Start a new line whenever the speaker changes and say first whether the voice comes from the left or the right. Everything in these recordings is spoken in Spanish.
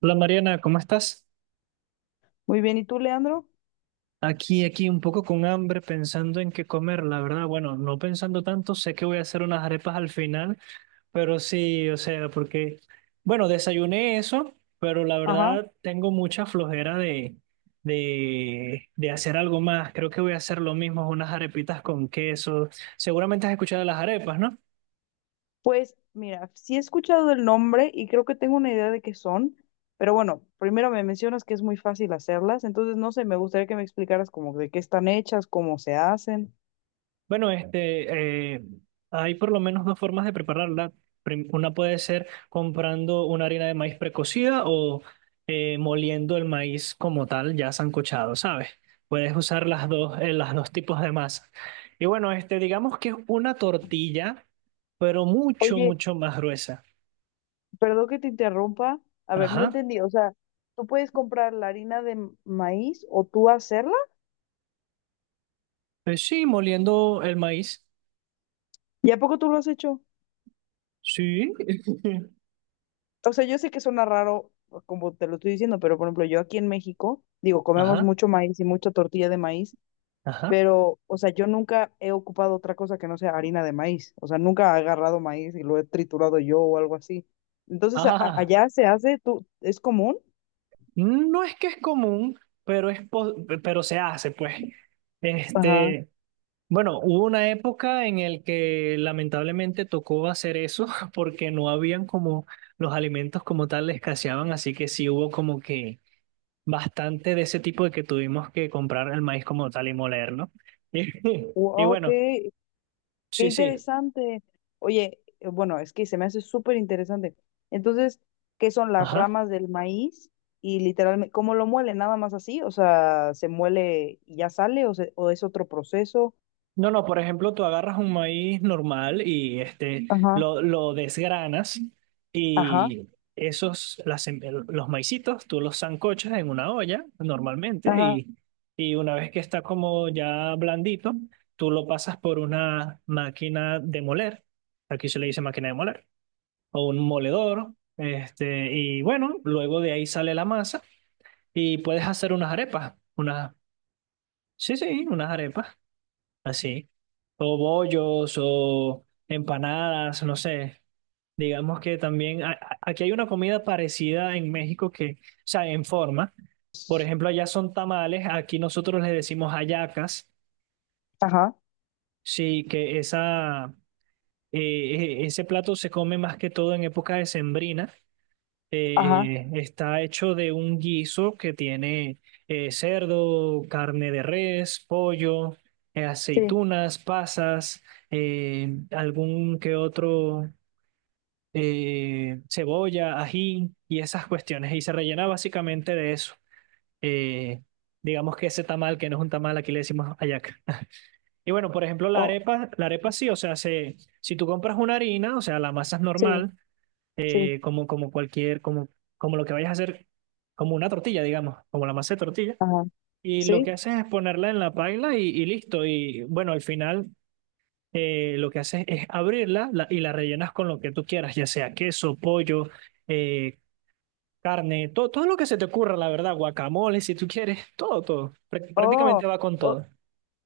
right: Hola Mariana, ¿cómo estás?
left: Muy bien, ¿y tú, Leandro?
right: Aquí, un poco con hambre, pensando en qué comer, la verdad. Bueno, no pensando tanto, sé que voy a hacer unas arepas al final, pero sí, o sea, porque, bueno, desayuné eso, pero la
left: Ajá.
right: verdad tengo mucha flojera de hacer algo más. Creo que voy a hacer lo mismo, unas arepitas con queso. Seguramente has escuchado de las arepas, ¿no?
left: Pues mira, sí he escuchado el nombre y creo que tengo una idea de qué son, pero bueno, primero me mencionas que es muy fácil hacerlas, entonces no sé, me gustaría que me explicaras como de qué están hechas, cómo se hacen.
right: Bueno, hay por lo menos dos formas de prepararla. Una puede ser comprando una harina de maíz precocida o moliendo el maíz como tal, ya sancochado, ¿sabes? Puedes usar las dos tipos de masa. Y bueno, este, digamos que es una tortilla, pero mucho,
left: Oye,
right: mucho más gruesa.
left: perdón que te interrumpa. A ver, no
right: Ajá.
left: entendí. O sea, ¿tú puedes comprar la harina de maíz o tú hacerla?
right: Pues sí, moliendo el maíz.
left: ¿Y a poco tú lo has hecho?
right: Sí.
left: O sea, yo sé que suena raro como te lo estoy diciendo, pero por ejemplo, yo aquí en México, digo, comemos
right: Ajá,
left: mucho maíz y mucha tortilla de maíz,
right: ajá.
left: pero, o sea, yo nunca he ocupado otra cosa que no sea harina de maíz, o sea, nunca he agarrado maíz y lo he triturado yo o algo así. Entonces,
right: Ah.
left: allá se hace, tú, ¿es común?
right: No es que es común, pero, pero se hace, pues.
left: Ajá.
right: Este, bueno, hubo una época en el que lamentablemente tocó hacer eso porque no habían como los alimentos como tal escaseaban, así que sí hubo como que bastante de ese tipo de que tuvimos que comprar el maíz como tal y molerlo. Y, y
left: Wow,
right: bueno,
left: qué
right: sí, sí,
left: interesante. Oye, bueno, es que se me hace súper interesante. Entonces, ¿qué son las
right: ajá.
left: ramas del maíz? Y literalmente, ¿cómo lo muele? ¿Nada más así? O sea, ¿se muele y ya sale o, o es otro proceso?
right: No, no, por ejemplo, tú agarras un maíz normal y este,
left: Ajá,
right: lo desgranas
left: ajá,
right: y esos, los maicitos, tú los sancochas en una olla normalmente
left: ajá,
right: y una vez que está como ya blandito, tú lo pasas por una máquina de moler, aquí se le dice máquina de moler, o un moledor, este, y bueno, luego de ahí sale la masa y puedes hacer unas arepas, unas, sí, sí, unas arepas así. O bollos o empanadas, no sé. Digamos que también aquí hay una comida parecida en México que, o sea, en forma. Por ejemplo, allá son tamales, aquí nosotros le decimos hallacas.
left: ajá,
right: Sí, que esa, ese plato se come más que todo en época decembrina,
left: ajá,
right: está hecho de un guiso que tiene cerdo, carne de res, pollo,
left: sí,
right: aceitunas, pasas, algún que otro, cebolla, ají y esas cuestiones. Y se rellena básicamente de eso. Eh, digamos que ese tamal, que no es un tamal, aquí le decimos hallaca. Y bueno, por ejemplo,
left: o
right: la arepa sí, o sea, se, si tú compras una harina, o sea, la masa es
left: sí.
right: normal,
left: Sí.
right: como, como cualquier, como, como lo que vayas a hacer, como una tortilla, digamos, como la masa de tortilla.
left: Ajá.
right: Y lo
left: ¿Sí?
right: que haces es ponerla en la paila y listo. Y bueno, al final lo que haces es y la rellenas con lo que tú quieras, ya sea queso, pollo, eh, carne, todo, todo lo que se te ocurra, la verdad, guacamole, si tú quieres, todo, todo.
left: Oh,
right: Prácticamente va con
left: o,
right: todo.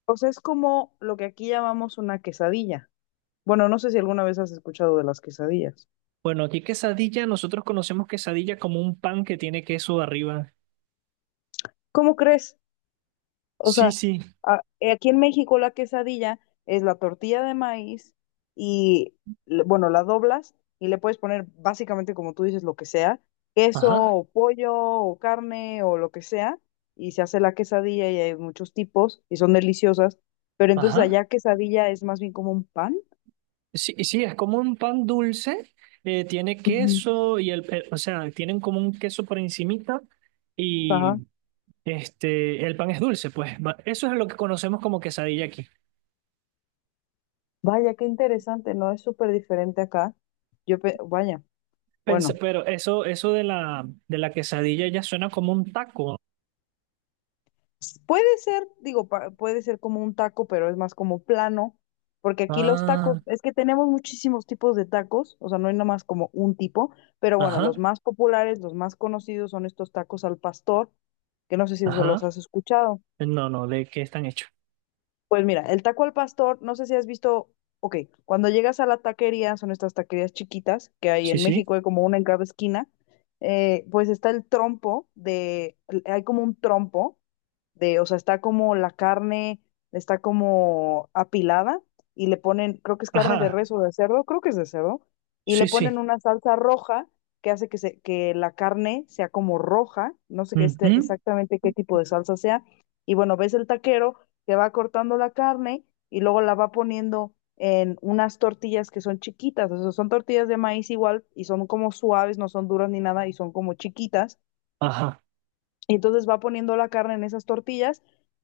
left: o sea, es como lo que aquí llamamos una quesadilla. Bueno, no sé si alguna vez has escuchado de las quesadillas.
right: Bueno, aquí quesadilla, nosotros conocemos quesadilla como un pan que tiene queso arriba.
left: ¿Cómo crees? O
right: Sí,
left: sea,
right: sí.
left: aquí en México la quesadilla es la tortilla de maíz y, bueno, la doblas y le puedes poner básicamente, como tú dices, lo que sea, queso
right: Ajá,
left: o pollo o carne o lo que sea, y se hace la quesadilla y hay muchos tipos y son deliciosas, pero entonces
right: ajá.
left: allá quesadilla es más bien como un pan.
right: Sí, sí, es como un pan dulce, tiene
left: Ujú.
right: queso y o sea, tienen como un queso por encimita
left: Ajá.
right: y este, el pan es dulce, pues eso es lo que conocemos como quesadilla aquí.
left: Vaya, qué interesante, ¿no? Es súper diferente acá. Vaya, bueno,
right: Pero eso de la quesadilla ya suena como un taco.
left: puede ser, digo, puede ser como un taco, pero es más como plano, porque aquí los tacos,
right: Ah,
left: es que tenemos muchísimos tipos de tacos, o sea, no hay nomás como un tipo, pero bueno, los
right: ajá,
left: más populares, los más conocidos son estos tacos al pastor, que no sé si eso
right: ajá.
left: los has escuchado.
right: No, no, ¿de qué están hechos?
left: Pues mira, el taco al pastor, no sé si has visto, ok, cuando llegas a la taquería, son estas taquerías chiquitas que hay
right: Sí,
left: en
right: sí.
left: México, hay como una en cada esquina, pues está el trompo de, hay como un trompo de, o sea, está como la carne, está como apilada y le ponen, creo que es carne de
right: Ajá,
left: res o de cerdo, creo que es de cerdo, y
right: sí,
left: le
right: sí.
left: ponen una salsa roja que hace que, se, que la carne sea como roja, no sé qué
right: Ujú,
left: exactamente qué tipo de salsa sea, y bueno, ves el taquero que va cortando la carne y luego la va poniendo en unas tortillas que son chiquitas, o sea, son tortillas de maíz igual y son como suaves, no son duras ni nada y son como chiquitas.
right: ajá.
left: Y entonces va poniendo la carne en esas tortillas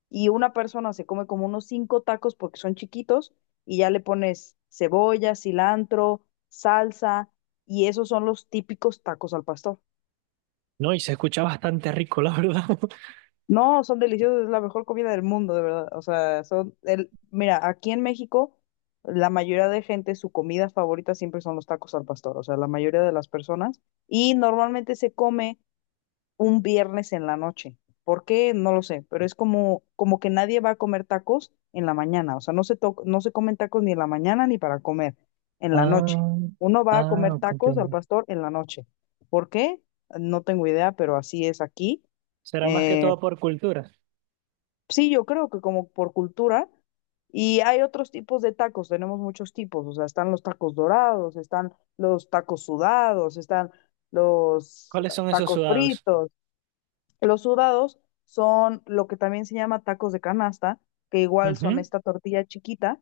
left: y una persona se come como unos cinco tacos porque son chiquitos y ya le pones cebolla, cilantro, salsa y esos son los típicos tacos al pastor.
right: No, y se escucha bastante rico, la verdad.
left: No, son deliciosos, es la mejor comida del mundo, de verdad. O sea, son el, mira, aquí en México, la mayoría de gente, su comida favorita siempre son los tacos al pastor, o sea, la mayoría de las personas, y normalmente se come un viernes en la noche. ¿Por qué? No lo sé, pero es como, como que nadie va a comer tacos en la mañana, o sea, no se comen tacos ni en la mañana ni para comer, en la noche.
right: Ah,
left: Uno va a
right: ah,
left: comer tacos al
right: comprendo.
left: pastor en la noche. ¿Por qué? No tengo idea, pero así es aquí.
right: Será más que
left: eh,
right: todo por cultura.
left: Sí, yo creo que como por cultura. Y hay otros tipos de tacos, tenemos muchos tipos, o sea, están los tacos dorados, están los tacos sudados, están los
right: ¿Cuáles son esos
left: tacos
right: sudados?
left: fritos. Los sudados son lo que también se llama tacos de canasta, que igual son
right: Ujú.
left: esta tortilla chiquita,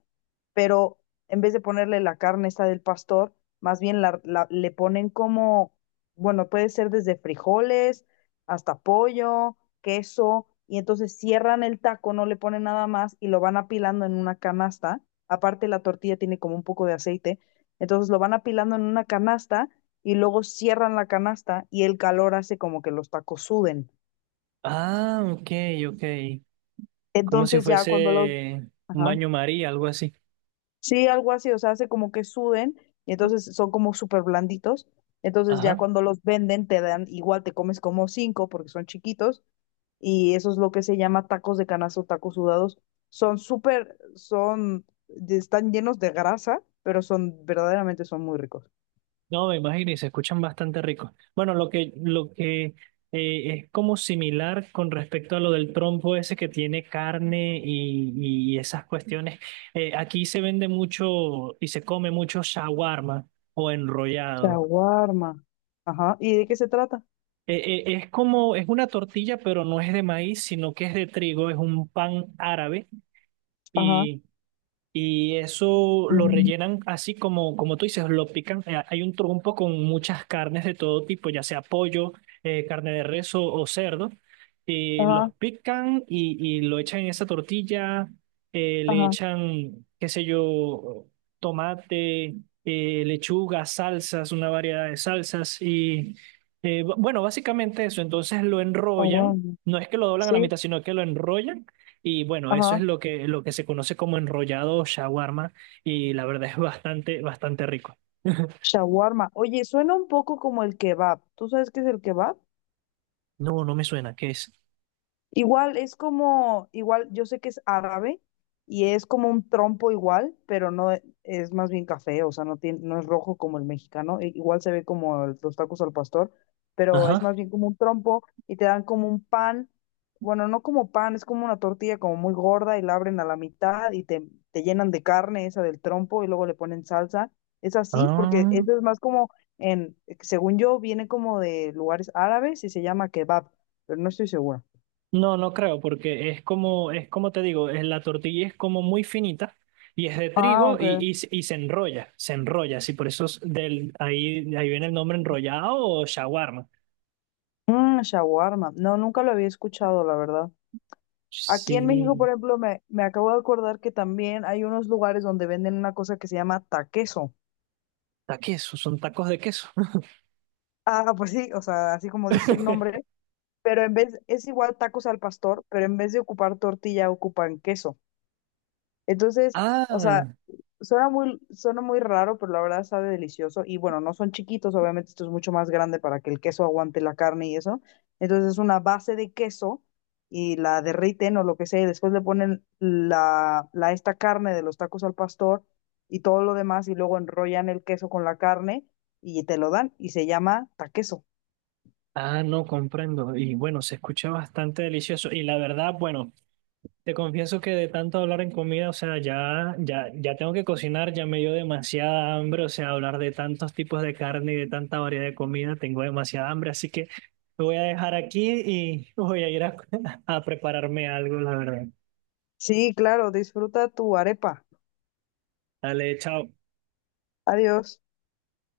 left: pero en vez de ponerle la carne esta del pastor, más bien la, le ponen como, bueno, puede ser desde frijoles hasta pollo, queso, y entonces cierran el taco, no le ponen nada más y lo van apilando en una canasta. Aparte la tortilla tiene como un poco de aceite, entonces lo van apilando en una canasta y luego cierran la canasta y el calor hace como que los tacos suden.
right: Ah, ok, ok. Como si
left: Entonces ya cuando los...
right: fuese un
left: Ajá.
right: baño María, algo así.
left: Sí, algo así, o sea, hace como que suden y entonces son como súper blanditos. Entonces ya
right: Ajá.
left: cuando los venden te dan, igual te comes como cinco porque son chiquitos y eso es lo que se llama tacos de canazo, tacos sudados. Son súper, son, de- están llenos de grasa, pero son, verdaderamente son muy ricos.
right: No, me imagino y se escuchan bastante ricos. Bueno, lo que es como similar con respecto a lo del trompo ese que tiene carne y esas cuestiones. Aquí se vende mucho y se come mucho shawarma o enrollado.
left: Shawarma. Ajá. ¿Y de qué se trata?
right: Es como, es una tortilla, pero no es de maíz, sino que es de trigo, es un pan árabe
left: Ajá.
right: y y eso lo
left: Mm,
right: rellenan así como, como tú dices, lo pican. Hay un trompo con muchas carnes de todo tipo, ya sea pollo, carne de res o cerdo. Y
left: ajá,
right: los pican y lo echan en esa tortilla. Le
left: ajá,
right: echan, qué sé yo, tomate, lechuga, salsas, una variedad de salsas. Y bueno, básicamente eso. Entonces lo enrollan.
left: shawarma.
right: No es que lo doblan a la
left: Sí,
right: mitad, sino que lo enrollan y bueno, eso es
left: ajá.
right: lo que se conoce como enrollado o shawarma y la verdad es bastante, bastante rico.
left: Shawarma. Oye, suena un poco como el kebab. ¿Tú sabes qué es el kebab?
right: No, no me suena, ¿qué es?
left: Igual es como, igual yo sé que es árabe y es como un trompo igual, pero no es más bien café, o sea, no tiene, no es rojo como el mexicano, igual se ve como los tacos al pastor, pero es
right: Ajá.
left: más bien como un trompo y te dan como un pan, bueno, no como pan, es como una tortilla como muy gorda y la abren a la mitad y te llenan de carne esa del trompo y luego le ponen salsa. Es así, porque
right: Ah.
left: eso es más como en, según yo, viene como de lugares árabes y se llama kebab, pero no estoy segura.
right: No, no creo, porque es como te digo, la tortilla es como muy finita y es de
left: Ah,
right: trigo
left: ok.
right: y, y se enrolla, sí, por eso es del, ahí, ahí viene el nombre enrollado o shawarma.
left: Mm, shawarma. No, nunca lo había escuchado, la verdad. Aquí en México, por
right: Sí,
left: ejemplo, me acabo de acordar que también hay unos lugares donde venden una cosa que se llama taqueso.
right: taqueso, son tacos de queso.
left: Ah, pues sí, o sea, así como dice el nombre, pero en vez, es igual tacos al pastor, pero en vez de ocupar tortilla, ocupan queso. Entonces, o sea,
right: Ah.
left: suena muy, suena muy raro, pero la verdad sabe delicioso. Y bueno, no son chiquitos, obviamente esto es mucho más grande para que el queso aguante la carne y eso. Entonces es una base de queso y la derriten o lo que sea, y después le ponen la, la esta carne de los tacos al pastor y todo lo demás, y luego enrollan el queso con la carne y te lo dan y se llama taqueso.
right: Ah, no comprendo. Y bueno, se escucha bastante delicioso. Y la verdad, bueno, te confieso que de tanto hablar en comida, o sea, ya, ya, ya tengo que cocinar, ya me dio demasiada hambre, o sea, hablar de tantos tipos de carne y de tanta variedad de comida, tengo demasiada hambre, así que me voy a dejar aquí y voy a ir a, a prepararme algo, la verdad.
left: Sí, claro, disfruta tu arepa.
right: Dale, chao.
left: Adiós.